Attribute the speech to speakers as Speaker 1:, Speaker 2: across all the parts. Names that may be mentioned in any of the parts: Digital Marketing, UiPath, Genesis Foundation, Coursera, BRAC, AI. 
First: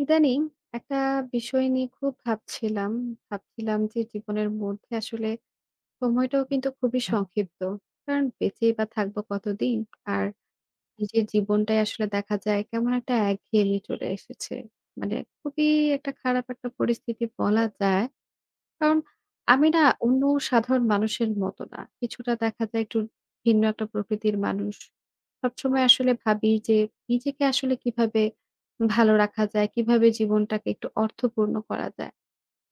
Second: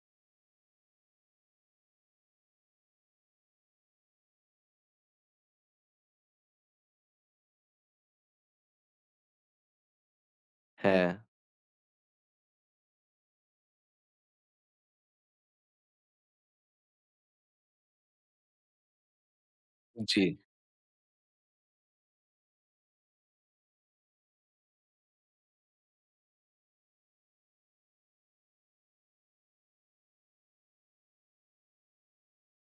Speaker 1: ইদানিং একটা বিষয় নিয়ে খুব ভাবছিলাম। ভাবছিলাম যে জীবনের মধ্যে আসলে সময়টাও কিন্তু খুবই সংক্ষিপ্ত। কারণ বেঁচেই বা থাকবো কতদিন? আর
Speaker 2: হ্যাঁ,
Speaker 1: নিজের জীবনটাই আসলে দেখা যায় কেমন একটা একঘেয়েমি চলে এসেছে। মানে খুবই একটা খারাপ একটা পরিস্থিতি বলা যায়। কারণ আমি না
Speaker 2: হুম। জি।
Speaker 1: অন্য সাধারণ মানুষের মতো না। কিছুটা দেখা যায় একটু ভিন্ন একটা প্রকৃতির মানুষ। সবসময় আসলে ভাবি যে নিজেকে আসলে কিভাবে ভালো রাখা যায়, কিভাবে জীবনটাকে একটু অর্থপূর্ণ করা যায়।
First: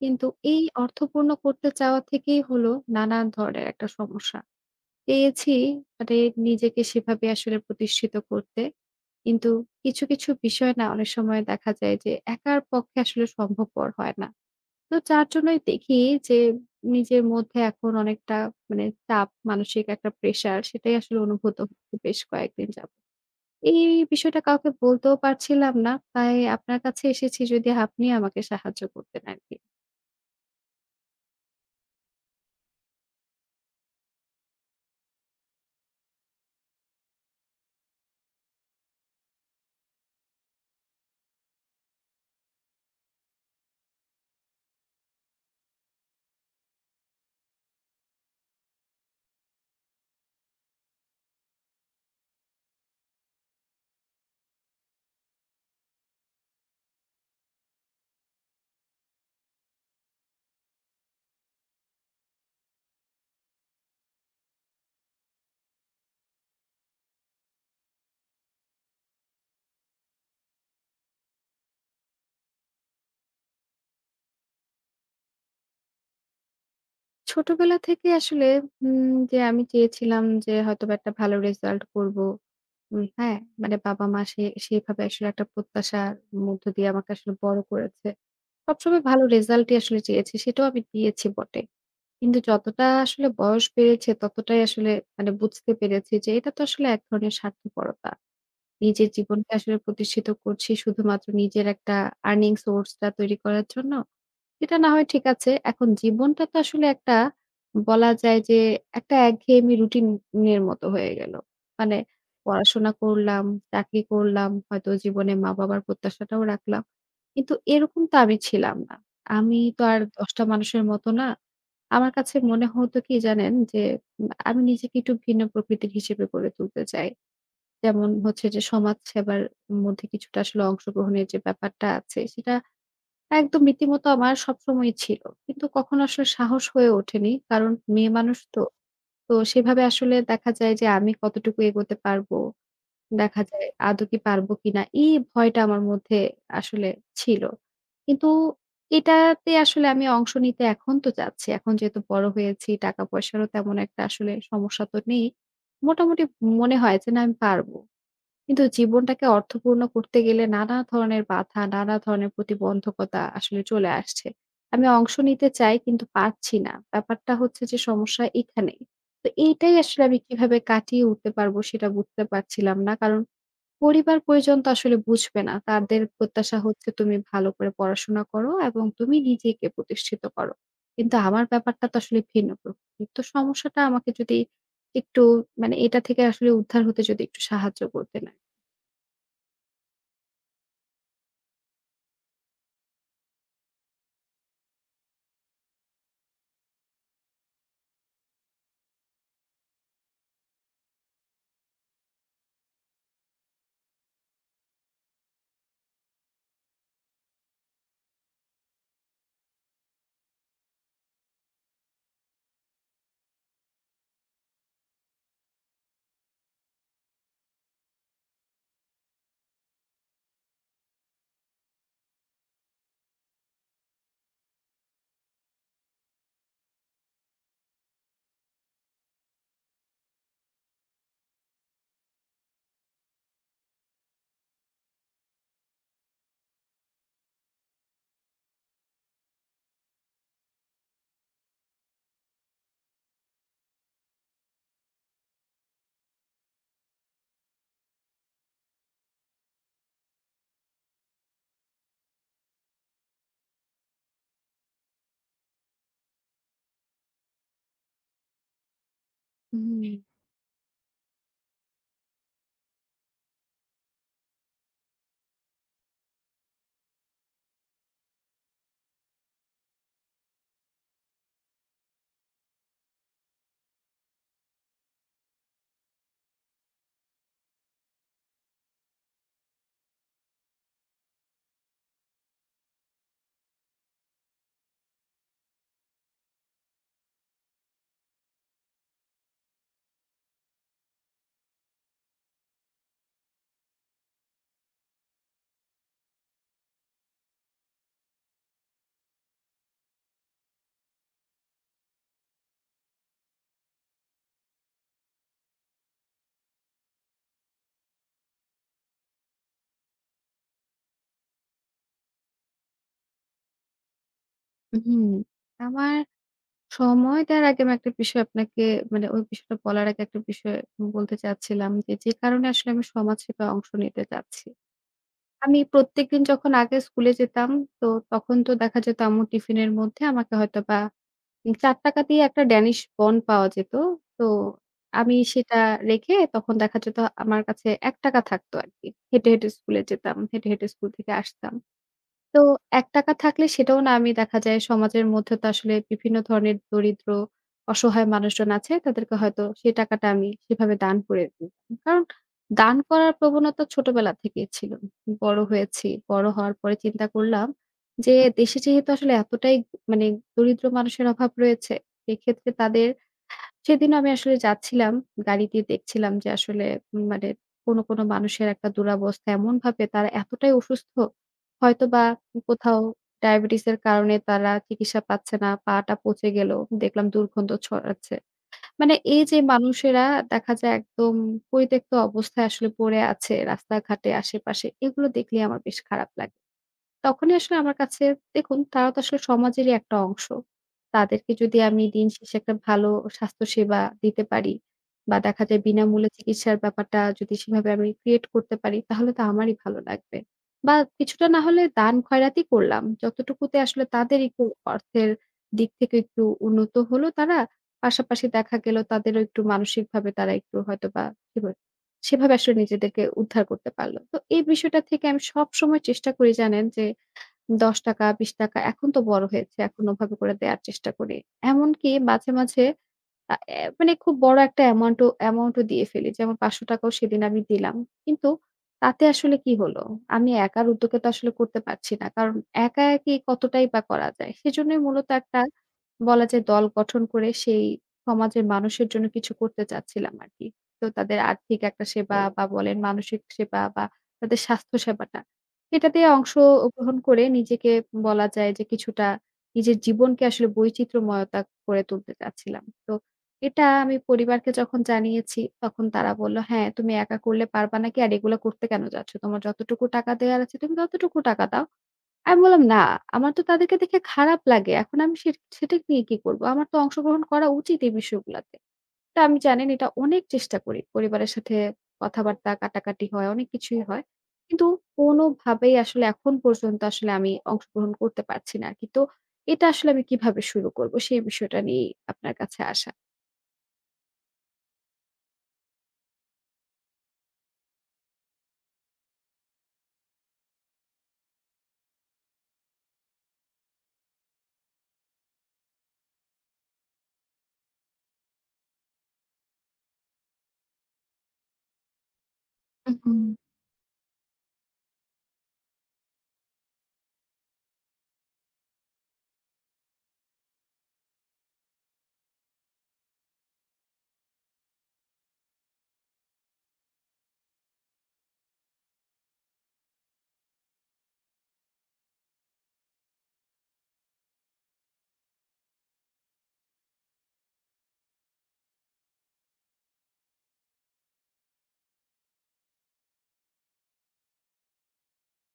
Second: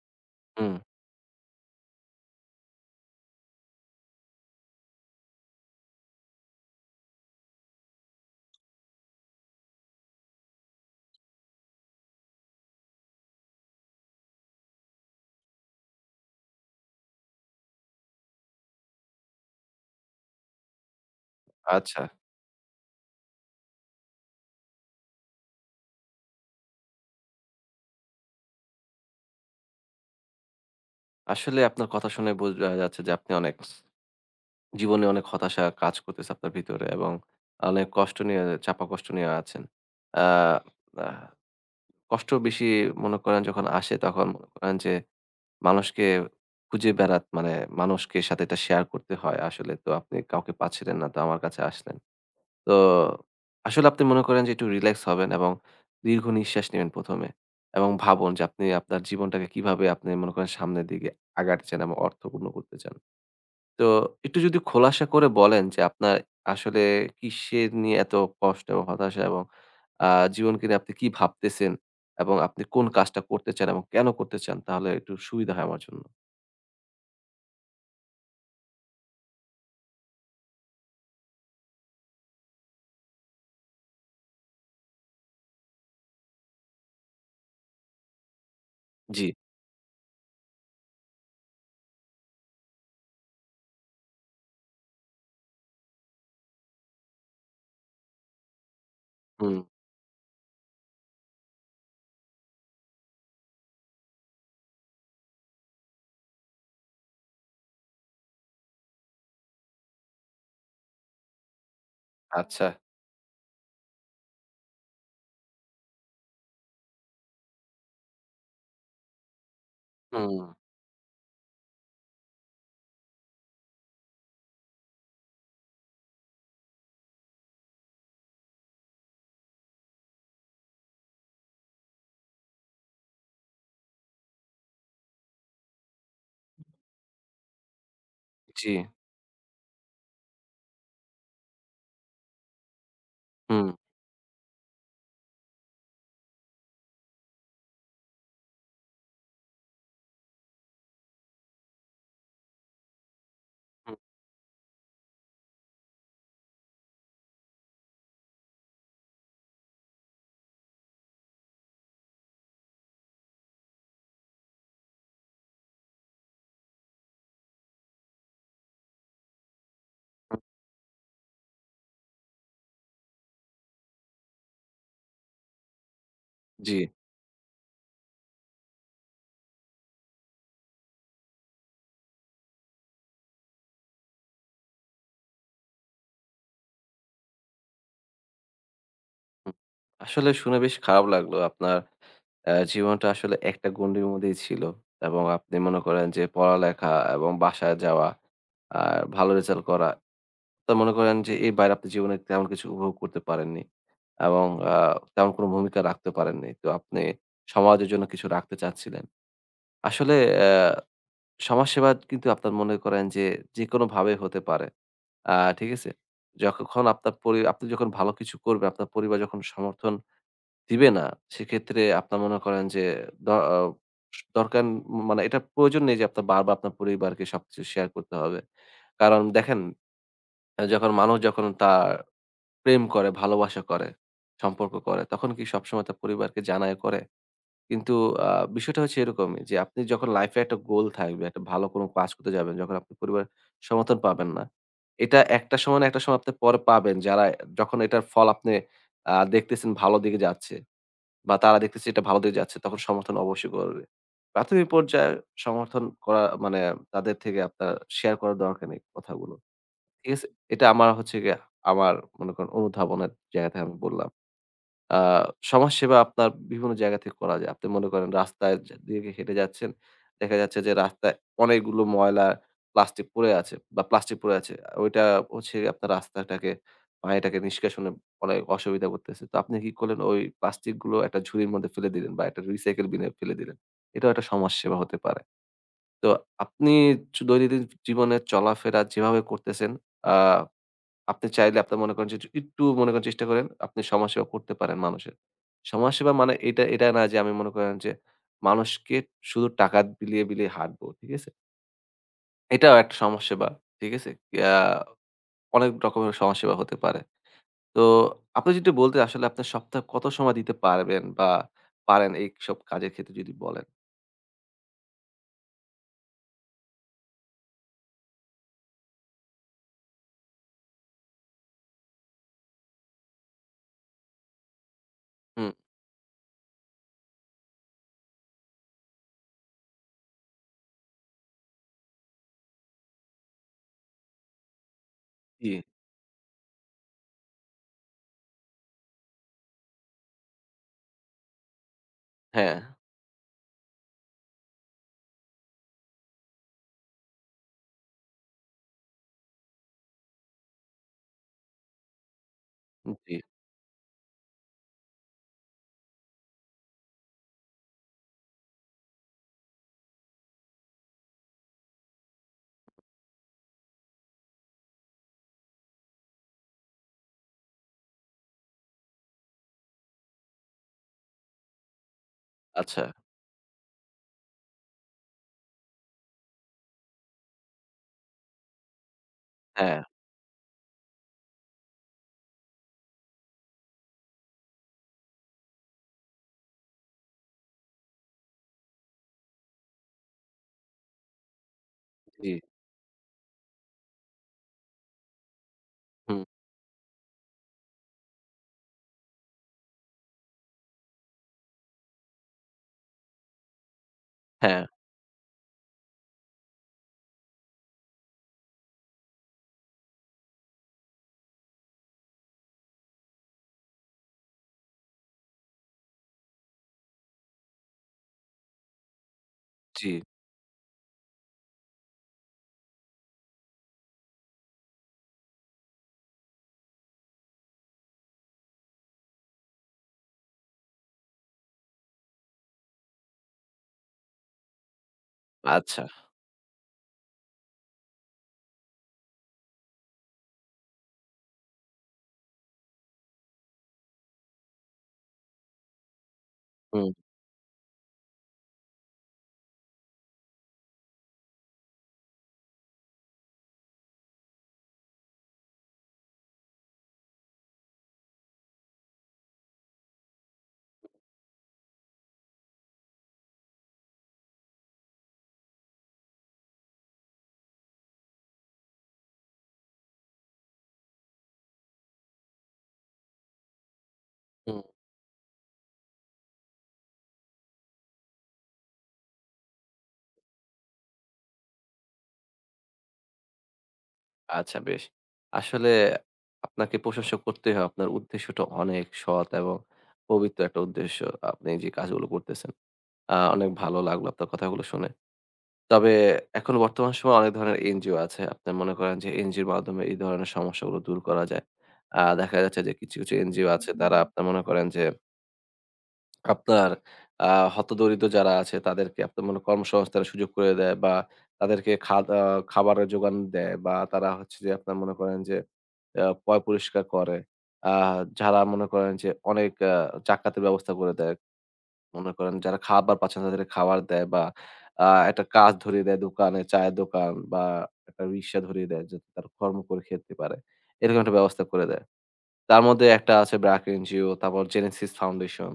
Speaker 1: কিন্তু এই
Speaker 2: হুম,
Speaker 1: অর্থপূর্ণ করতে চাওয়া থেকেই হলো নানান ধরনের একটা সমস্যা। পেয়েছি মানে নিজেকে সেভাবে আসলে প্রতিষ্ঠিত করতে। কিন্তু কিছু, কিছু বিষয় না অনেক সময় দেখা যায় যে একার পক্ষে আসলে সম্ভবপর হয় না। তো যার জন্যই দেখি যে নিজের মধ্যে এখন অনেকটা মানে চাপ, মানসিক একটা প্রেশার সেটাই আসলে অনুভূত হচ্ছে
Speaker 2: আচ্ছা।
Speaker 1: বেশ কয়েকদিন যাবত। এই বিষয়টা কাউকে বলতেও পারছিলাম না। তাই আপনার কাছে এসেছি যদি আপনি আমাকে সাহায্য করতেন আরকি।
Speaker 2: আসলে আপনার কথা শুনে বোঝা যাচ্ছে যে আপনি অনেক জীবনে অনেক হতাশা কাজ করতেছে আপনার ভিতরে এবং অনেক কষ্ট নিয়ে চাপা কষ্ট নিয়ে আছেন। আ আহ কষ্ট বেশি মনে করেন যখন আসে তখন মনে করেন যে মানুষকে খুঁজে বেড়াত মানে মানুষকে সাথে এটা শেয়ার করতে হয় আসলে। তো আপনি কাউকে পাচ্ছিলেন না তো আমার কাছে আসলেন। তো আসলে আপনি মনে করেন যে একটু রিল্যাক্স হবেন এবং দীর্ঘ নিঃশ্বাস নিবেন ১ম এ এবং ভাবুন যে আপনি আপনার জীবনটাকে কিভাবে আপনি মনে করেন সামনের দিকে আগাতে চান এবং অর্থপূর্ণ করতে চান। তো একটু যদি খোলাসা করে বলেন যে আপনার আসলে কিসের নিয়ে এত কষ্ট এবং হতাশা এবং আ জীবনকে নিয়ে আপনি কি ভাবতেছেন এবং আপনি কোন কাজটা করতে চান এবং কেন করতে চান? তাহলে একটু সুবিধা হয় আমার জন্য।
Speaker 1: ছোটবেলা থেকে আসলে যে আমি চেয়েছিলাম যে হয়তোবা একটা ভালো রেজাল্ট করব। হ্যাঁ? মানে বাবা-মা সেভাবে আসলে একটা প্রত্যাশার মধ্য দিয়ে আমাকে আসলে বড় করেছে। সবসময় ভালো
Speaker 2: জি,
Speaker 1: রেজাল্টই আসলে চেয়েছি। সেটাও আমি দিয়েছি বটে। কিন্তু যতটা আসলে বয়স বেড়েছে ততটাই আসলে মানে বুঝতে পেরেছি যে এটা তো আসলে এক ধরনের স্বার্থপরতা। নিজের জীবনকে
Speaker 2: হুম।
Speaker 1: আসলে প্রতিষ্ঠিত করছি শুধুমাত্র নিজের একটা আর্নিং সোর্স টা তৈরি করার জন্য। সেটা না হয় ঠিক আছে। এখন জীবনটা তো আসলে একটা বলা যায় যে একটা একঘেয়েমি রুটিন এর মতো হয়ে গেল। মানে
Speaker 2: আচ্ছা।
Speaker 1: পড়াশোনা করলাম, চাকরি করলাম, হয়তো জীবনে মা-বাবার প্রত্যাশাটাও রাখলাম। কিন্তু এরকম তো আমি ছিলাম না। আমি তো আর ১০
Speaker 2: হুম,
Speaker 1: টা মানুষের মতো না। আমার কাছে মনে হতো কি জানেন? যে আমি নিজেকে একটু ভিন্ন প্রকৃতির হিসেবে গড়ে তুলতে চাই। যেমন হচ্ছে যে সমাজ সেবার মধ্যে কিছুটা আসলে অংশগ্রহণের যে ব্যাপারটা আছে সেটা একদম রীতিমতো আমার সবসময়ই ছিল। কিন্তু কখনো আসলে সাহস হয়ে ওঠেনি। কারণ মেয়ে মানুষ তো।
Speaker 2: জি,
Speaker 1: তো সেভাবে আসলে দেখা যায় যে আমি কতটুকু এগোতে পারবো? দেখা যায়
Speaker 2: হুম,
Speaker 1: আদৌ কি পারবো কিনা? এই ভয়টা আমার মধ্যে আসলে ছিল। কিন্তু এটাতে আসলে আমি অংশ নিতে এখন তো চাচ্ছি। এখন যেহেতু বড় হয়েছি, টাকা পয়সারও তেমন
Speaker 2: হুম,
Speaker 1: একটা আসলে সমস্যা তো নেই। মোটামুটি মনে হয় যে না আমি পারবো। কিন্তু জীবনটাকে অর্থপূর্ণ করতে গেলে নানা ধরনের বাধা, নানা ধরনের প্রতিবন্ধকতা আসলে চলে আসছে। আমি অংশ নিতে চাই কিন্তু পারছি না। ব্যাপারটা হচ্ছে যে সমস্যা এখানেই। তো এইটাই আসলে আমি
Speaker 2: হুম,
Speaker 1: কিভাবে কাটিয়ে উঠতে পারবো সেটা বুঝতে পারছিলাম না। কারণ পরিবার-পরিজন তো আসলে বুঝবে না। তাদের প্রত্যাশা
Speaker 2: জি।
Speaker 1: হচ্ছে তুমি ভালো করে পড়াশোনা করো এবং তুমি নিজেকে প্রতিষ্ঠিত করো। কিন্তু আমার ব্যাপারটা তো আসলে ভিন্ন প্রকৃতির। তো সমস্যাটা আমাকে যদি একটু মানে এটা থেকে আসলে উদ্ধার হতে যদি একটু সাহায্য করতেন।
Speaker 2: হুম, আসলে শুনে বেশ খারাপ লাগলো। আপনার জীবনটা আসলে একটা গণ্ডির মধ্যেই ছিল এবং আপনি মনে করেন যে পড়ালেখা এবং বাসায় যাওয়া আর ভালো রেজাল্ট করা। তো মনে করেন যে এর বাইরে আপনি জীবনে তেমন কিছু উপভোগ করতে পারেননি এবং আ তেমন কোনো ভূমিকা রাখতে পারেননি। তো আপনি সমাজের জন্য কিছু রাখতে চাচ্ছিলেন। আসলে সমাজসেবা কিন্তু আপনার মনে করেন যে যেকোনোভাবে হতে পারে। আ ঠিক আছে? যখন আপনার পরি আপনি যখন ভালো কিছু করবেন, আপনার পরিবার যখন সমর্থন দিবে না। সেক্ষেত্রে আপনার মনে করেন যে দ অ দরকার মানে এটা প্রয়োজন নেই যে আপনার বারবার আপনার পরিবারকে সবকিছু শেয়ার করতে হবে। কারণ দেখেন যখন মানুষ যখন তার প্রেম করে, ভালোবাসা করে, সম্পর্ক করে তখন কি সবসময় তার পরিবারকে জানায় করে? কিন্তু আ বিষয়টা হচ্ছে এরকমই যে আপনি যখন লাইফ এ একটা গোল থাকবে, একটা ভালো কোনো কাজ করতে যাবেন, যখন আপনি পরিবারের সমর্থন পাবেন না। এটা একটা সময় না একটা সময় আপনি পরে পাবেন যারা যখন এটার ফল আপনি দেখতেছেন ভালো দিকে যাচ্ছে। বা তারা দেখতেছে এটা ভালো দিকে যাচ্ছে তখন সমর্থন অবশ্যই করবে। প্রাথমিক পর্যায়ে সমর্থন করা মানে তাদের থেকে আপনার শেয়ার করার দরকার নেই কথাগুলো।
Speaker 1: হুম,
Speaker 2: ঠিক আছে? এটা আমার হচ্ছে গিয়ে আমার মনে করেন অনুধাবনের জায়গা থেকে আমি বললাম। আ সমাজসেবা আপনার বিভিন্ন জায়গা থেকে করা যায়। আপনি মনে করেন রাস্তায় যে দিয়ে হেঁটে যাচ্ছেন। দেখা যাচ্ছে যে রাস্তায় অনেকগুলো ময়লা প্লাস্টিক পড়ে আছে বা প্লাস্টিক পড়ে আছে। ওইটা হচ্ছে আপনার রাস্তাটাকে পানিটাকে নিষ্কাশনে অনেক অসুবিধা করতেছে। তো আপনি কি করলেন ওই প্লাস্টিক গুলো একটা ঝুড়ির মধ্যে ফেলে দিলেন বা একটা রিসাইকেল বিনে ফেলে দিলেন। এটাও একটা সমাজসেবা হতে পারে। তো আপনি দৈনন্দিন জীবনে চলাফেরা যেভাবে করতেছেন আ আপনি চাইলে আপনি মনে করেন যে একটু একটু মনে করেন চেষ্টা করেন, আপনি সমাজসেবা করতে পারেন মানুষের। সমাজসেবা মানে এটা এটা না যে আমি মনে করেন যে মানুষকে শুধু টাকা বিলিয়ে, বিলিয়ে হাঁটবো। ঠিক আছে? এটাও একটা সমাজসেবা। ঠিক আছে? আ অনেক রকমের সমাজসেবা হতে পারে। তো আপনি যদি বলতেন আসলে আপনার সপ্তাহে কত সময় দিতে পারবেন বা পারেন এইসব কাজের ক্ষেত্রে যদি বলেন?
Speaker 1: হুম। আমার সময় দেওয়ার আগে আমি একটা বিষয় আপনাকে মানে ওই বিষয়টা বলার আগে একটা বিষয় বলতে চাচ্ছিলাম যে, যে কারণে আসলে আমি সমাজ সেবায় অংশ নিতে চাচ্ছি।
Speaker 2: হুম,
Speaker 1: আমি প্রত্যেকদিন যখন আগে স্কুলে যেতাম তো তখন তো দেখা যেত আম্মুর টিফিনের মধ্যে আমাকে হয়তোবা ৳৪ দিয়ে একটা ড্যানিশ বন্ড পাওয়া যেত। তো আমি
Speaker 2: জি,
Speaker 1: সেটা রেখে তখন দেখা যেত আমার কাছে ৳১ থাকতো আরকি। হেঁটে, হেঁটে স্কুলে যেতাম। হেঁটে, হেঁটে স্কুল থেকে আসতাম। তো
Speaker 2: হ্যাঁ,
Speaker 1: ৳১ থাকলে সেটাও না আমি দেখা যায় সমাজের মধ্যে তো আসলে বিভিন্ন ধরনের দরিদ্র, অসহায় মানুষজন আছে তাদেরকে হয়তো সেই টাকাটা আমি সেভাবে দান করে দিতাম। কারণ দান করার
Speaker 2: জি,
Speaker 1: প্রবণতা ছোটবেলা থেকেই ছিল। বড় হয়েছি। বড় হওয়ার পরে চিন্তা করলাম যে দেশে যেহেতু আসলে এতটাই মানে দরিদ্র মানুষের অভাব রয়েছে, সেক্ষেত্রে তাদের সেদিন আমি আসলে যাচ্ছিলাম। গাড়িতে দেখছিলাম যে আসলে মানে কোন, কোন মানুষের একটা দুরবস্থা এমনভাবে তারা এতটাই অসুস্থ, হয়তোবা কোথাও
Speaker 2: আচ্ছা,
Speaker 1: ডায়াবেটিস এর কারণে তারা চিকিৎসা পাচ্ছে না। পাটা পচে গেল। দেখলাম দুর্গন্ধ ছড়াচ্ছে। মানে এই যে
Speaker 2: হ্যাঁ,
Speaker 1: মানুষেরা দেখা যায় একদম পরিত্যক্ত অবস্থায় আসলে পড়ে আছে রাস্তাঘাটে আশেপাশে। এগুলো দেখলেই আমার বেশ খারাপ লাগে। তখনই আসলে আমার কাছে দেখুন তারা তো আসলে সমাজেরই একটা অংশ। তাদেরকে যদি আমি দিন
Speaker 2: জি,
Speaker 1: শেষে একটা ভালো স্বাস্থ্যসেবা দিতে পারি বা দেখা যায় বিনামূল্যে
Speaker 2: হুম,
Speaker 1: চিকিৎসার ব্যাপারটা যদি সেভাবে আমি ক্রিয়েট করতে পারি তাহলে তো আমারই ভালো লাগবে। বা কিছুটা না হলে দান খয়রাতি করলাম। যতটুকুতে আসলে তাদের একটু
Speaker 2: হ্যাঁ,
Speaker 1: অর্থের দিক থেকে একটু উন্নত হলো তারা। পাশাপাশি দেখা গেল তাদেরও একটু মানসিকভাবে তারা একটু হয়তোবা সেভাবে সেভাবে আসলে নিজেদেরকে উদ্ধার করতে পারল। তো এই বিষয়টা থেকে আমি সবসময় চেষ্টা করি জানেন যে ৳১০, ৳২০ এখন তো বড় হয়েছে। এখন
Speaker 2: জি,
Speaker 1: ওভাবে করে দেয়ার চেষ্টা করি। এমনকি মাঝে, মাঝে আ এ মানে খুব বড় একটা অ্যামাউন্টও অ্যামাউন্টও দিয়ে ফেলি। যেমন ৳৫০০ সেদিন আমি দিলাম। কিন্তু তাতে আসলে কি হলো? আমি একার উদ্যোগে তো আসলে করতে পারছি না। কারণ একা, একাই কতটাই বা করা যায়। সেজন্যই মূলত একটা
Speaker 2: আচ্ছা,
Speaker 1: বলা যায় দল গঠন করে সেই সমাজের মানুষের জন্য কিছু করতে চাচ্ছিলাম আরকি। তো তাদের আর্থিক একটা সেবা হুম। বা বলেন মানসিক সেবা বা তাদের স্বাস্থ্য সেবাটা এটাতে
Speaker 2: হুম,
Speaker 1: অংশগ্রহণ করে নিজেকে বলা যায় যে কিছুটা নিজের জীবনকে আসলে বৈচিত্র্যময়তা করে তুলতে চাচ্ছিলাম। তো এটা আমি পরিবারকে যখন জানিয়েছি, তখন তারা বলল, "হ্যাঁ, তুমি একা করলে পারবা নাকি? আর এগুলা করতে কেন যাচ্ছ? তোমার যতটুকু টাকা দেয়ার আছে তুমি ততটুকু টাকা দাও।" আমি বললাম, "না, আমার তো তাদেরকে দেখে খারাপ লাগে। এখন আমি সেটা নিয়ে কি করব? আমার তো অংশগ্রহণ করা উচিত এই বিষয়গুলাতে।" তা আমি জানেন এটা অনেক চেষ্টা করি। পরিবারের সাথে কথাবার্তা কাটাকাটি হয়, অনেক কিছুই হয়।
Speaker 2: হুম।
Speaker 1: কিন্তু কোনোভাবেই আসলে এখন পর্যন্ত আসলে আমি অংশগ্রহণ করতে পারছি না আরকি। তো এটা আসলে আমি কিভাবে শুরু করব? সেই বিষয়টা নিয়েই আপনার কাছে আসা।
Speaker 2: আচ্ছা বেশ। আসলে আপনাকে প্রশংসা করতেই হয়। আপনার উদ্দেশ্যটা অনেক সৎ এবং পবিত্র একটা উদ্দেশ্য। আপনি যে কাজগুলো করতেছেন। অনেক ভালো লাগলো আপনার কথাগুলো শুনে। তবে এখন বর্তমান সময়ে অনেক ধরনের এনজিও আছে। আপনি মনে করেন যে এনজিওর মাধ্যমে এই ধরনের সমস্যাগুলো দূর করা যায়। দেখা যাচ্ছে যে কিছু, কিছু
Speaker 1: হুম।
Speaker 2: এনজিও আছে তারা আপনার মনে করেন যে আপনার আ হতদরিদ্র যারা আছে তাদেরকে আপনার মনে কর্মসংস্থানের সুযোগ করে দেয় বা তাদেরকে খাদ আ খাবারের জোগান দেয় বা তারা হচ্ছে যে আপনার মনে করেন যে আ পয় পরিষ্কার করে। আ যারা মনে করেন যে অনেক জাকাতের ব্যবস্থা করে দেয়। মনে করেন যারা খাবার পাচ্ছে না তাদেরকে খাবার দেয় বা আ একটা কাজ ধরিয়ে দেয় দোকানে, চায়ের দোকান বা একটা রিক্সা ধরিয়ে দেয় যাতে তারা কর্ম করে খেতে পারে। এরকম একটা ব্যবস্থা করে দেয়। তার মধ্যে একটা আছে ব্র্যাক এনজিও, তারপর Genesis Foundation,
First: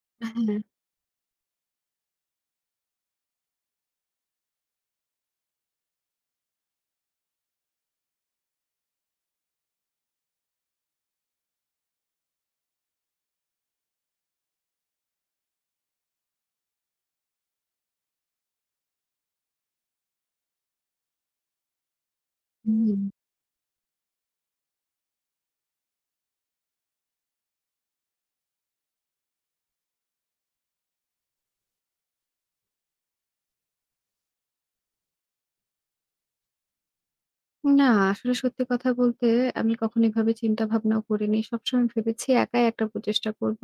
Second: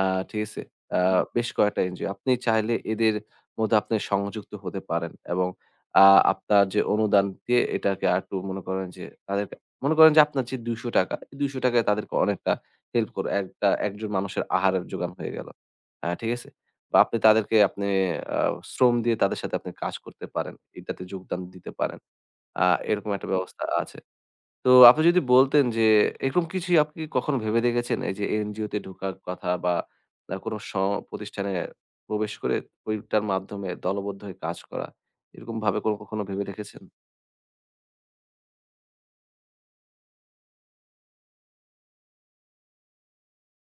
Speaker 2: আ ঠিক
Speaker 1: হ্যাঁ,
Speaker 2: আছে? হুম। বেশ কয়েকটা এনজিও। আপনি চাইলে এদের মধ্যে আপনি সংযুক্ত হতে পারেন এবং আ আপনার যে অনুদান দিয়ে এটাকে আরেকটু মনে করেন যে তাদেরকে মনে করেন যে আপনার যে ৳২০০ এই ৳২০০ য় তাদেরকে অনেকটা হেল্প করে একটা একজন মানুষের আহারের জোগান হয়ে গেল। ঠিক আছে? বা আপনি তাদেরকে আপনি আ শ্রম দিয়ে তাদের সাথে আপনি কাজ করতে পারেন। এটাতে যোগদান দিতে পারেন। আ
Speaker 1: হুম।
Speaker 2: এরকম একটা ব্যবস্থা আছে। তো আপনি যদি বলতেন যে এরকম কিছু আপনি কখনো ভেবে দেখেছেন? এই যে এনজিওতে ঢোকার কথা বা কোনো প্রতিষ্ঠানে প্রবেশ করে ওইটার মাধ্যমে দলবদ্ধ হয়ে কাজ করা। এরকমভাবে কোনো কখনো ভেবে দেখেছেন?
Speaker 1: না আসলে সত্যি কথা বলতে আমি কখনো এভাবে চিন্তা ভাবনাও করিনি। সবসময় ভেবেছি একাই একটা প্রচেষ্টা করব।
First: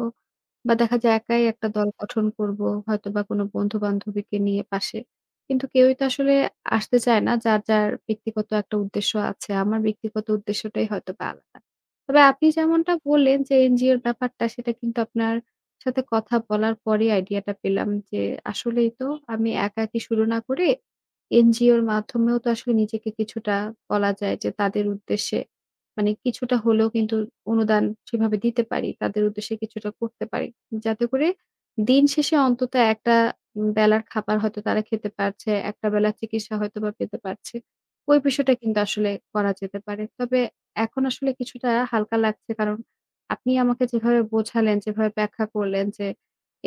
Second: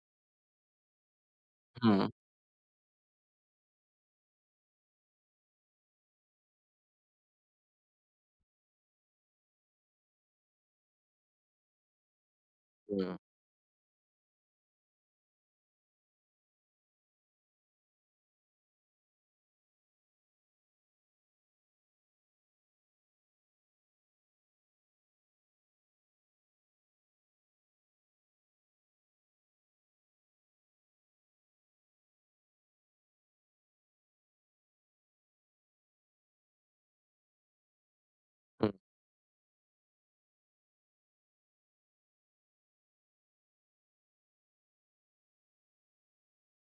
Speaker 1: বা দেখা যায় একাই একটা দল
Speaker 2: হুম,
Speaker 1: গঠন করব। হয়তোবা কোনো বন্ধু-বান্ধবীকে নিয়ে পাশে। কিন্তু কেউই তো আসলে আসতে চায় না। যার, যার ব্যক্তিগত একটা উদ্দেশ্য আছে। আমার ব্যক্তিগত উদ্দেশ্যটাই হয়তোবা আলাদা। তবে আপনি যেমনটা
Speaker 2: হুম,
Speaker 1: বললেন যে এনজিওর ব্যাপারটা সেটা কিন্তু আপনার সাথে কথা বলার পরেই আইডিয়াটা পেলাম যে আসলেই তো আমি একা একাকী শুরু না করে এনজিওর মাধ্যমেও তো আসলে নিজেকে কিছুটা বলা যায় যে তাদের উদ্দেশ্যে মানে কিছুটা হলেও কিন্তু অনুদান সেভাবে দিতে পারি। তাদের উদ্দেশ্যে কিছুটা করতে পারি। যাতে করে দিন শেষে অন্তত একটা বেলার খাবার হয়তো তারা খেতে পারছে, একটা বেলার চিকিৎসা হয়তোবা পেতে পারছে। ওই বিষয়টা
Speaker 2: হুম,
Speaker 1: কিন্তু আসলে করা যেতে পারে। তবে এখন আসলে কিছুটা হালকা লাগছে। কারণ আপনি আমাকে যেভাবে বোঝালেন, যেভাবে ব্যাখ্যা করলেন যে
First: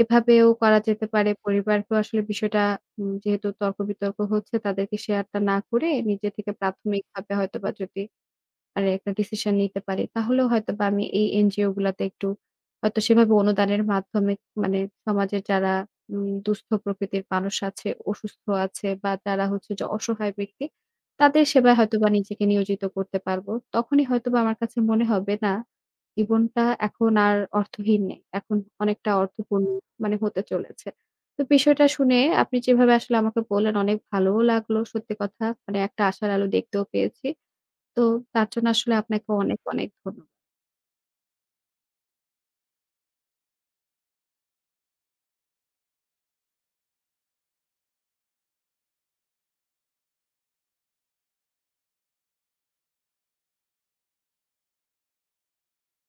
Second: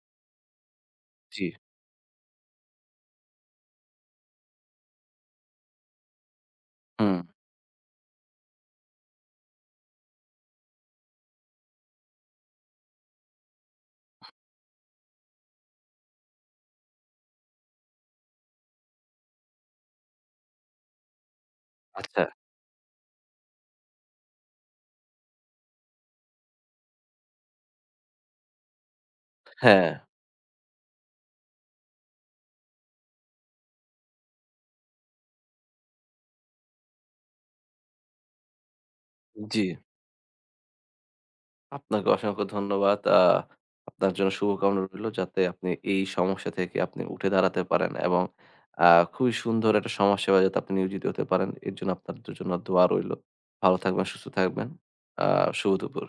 Speaker 1: এভাবেও করা যেতে পারে।
Speaker 2: জি,
Speaker 1: পরিবারকেও আসলে বিষয়টা যেহেতু তর্ক-বিতর্ক হচ্ছে তাদেরকে শেয়ারটা না করে নিজে থেকে
Speaker 2: হুম,
Speaker 1: প্রাথমিকভাবে হয়তোবা যদি আর একটা ডিসিশন নিতে পারি। তাহলেও হয়তোবা আমি এই এনজিও গুলাতে একটু হয়তো সেভাবে অনুদানের মাধ্যমে মানে সমাজের যারা দুস্থ প্রকৃতির মানুষ আছে, অসুস্থ আছে বা যারা হচ্ছে যে অসহায় ব্যক্তি, তাদের সেবায় হয়তোবা
Speaker 2: আচ্ছা।
Speaker 1: নিজেকে নিয়োজিত করতে পারবো। তখনই হয়তোবা আমার কাছে মনে হবে না, জীবনটা এখন আর অর্থহীন নেই। এখন অনেকটা অর্থপূর্ণ
Speaker 2: হ্যাঁ,
Speaker 1: মানে হতে চলেছে। তো বিষয়টা শুনে আপনি যেভাবে আসলে আমাকে বললেন অনেক ভালোও লাগলো। সত্যি কথা মানে একটা আশার আলো দেখতেও পেয়েছি। তো তার জন্য আসলে আপনাকে অনেক,
Speaker 2: জি।
Speaker 1: অনেক ধন্য
Speaker 2: আপনাকে অসংখ্য ধন্যবাদ। আপনার জন্য শুভকামনা রইলো যাতে আপনি এই সমস্যা থেকে আপনি উঠে দাঁড়াতে পারেন এবং আ খুবই সুন্দর একটা সমাজসেবায় যাতে আপনি নিয়োজিত হতে পারেন। এর জন্য আপনার জন্য দোয়া রইলো। ভালো থাকবেন, সুস্থ থাকবেন। আ শুভ দুপুর।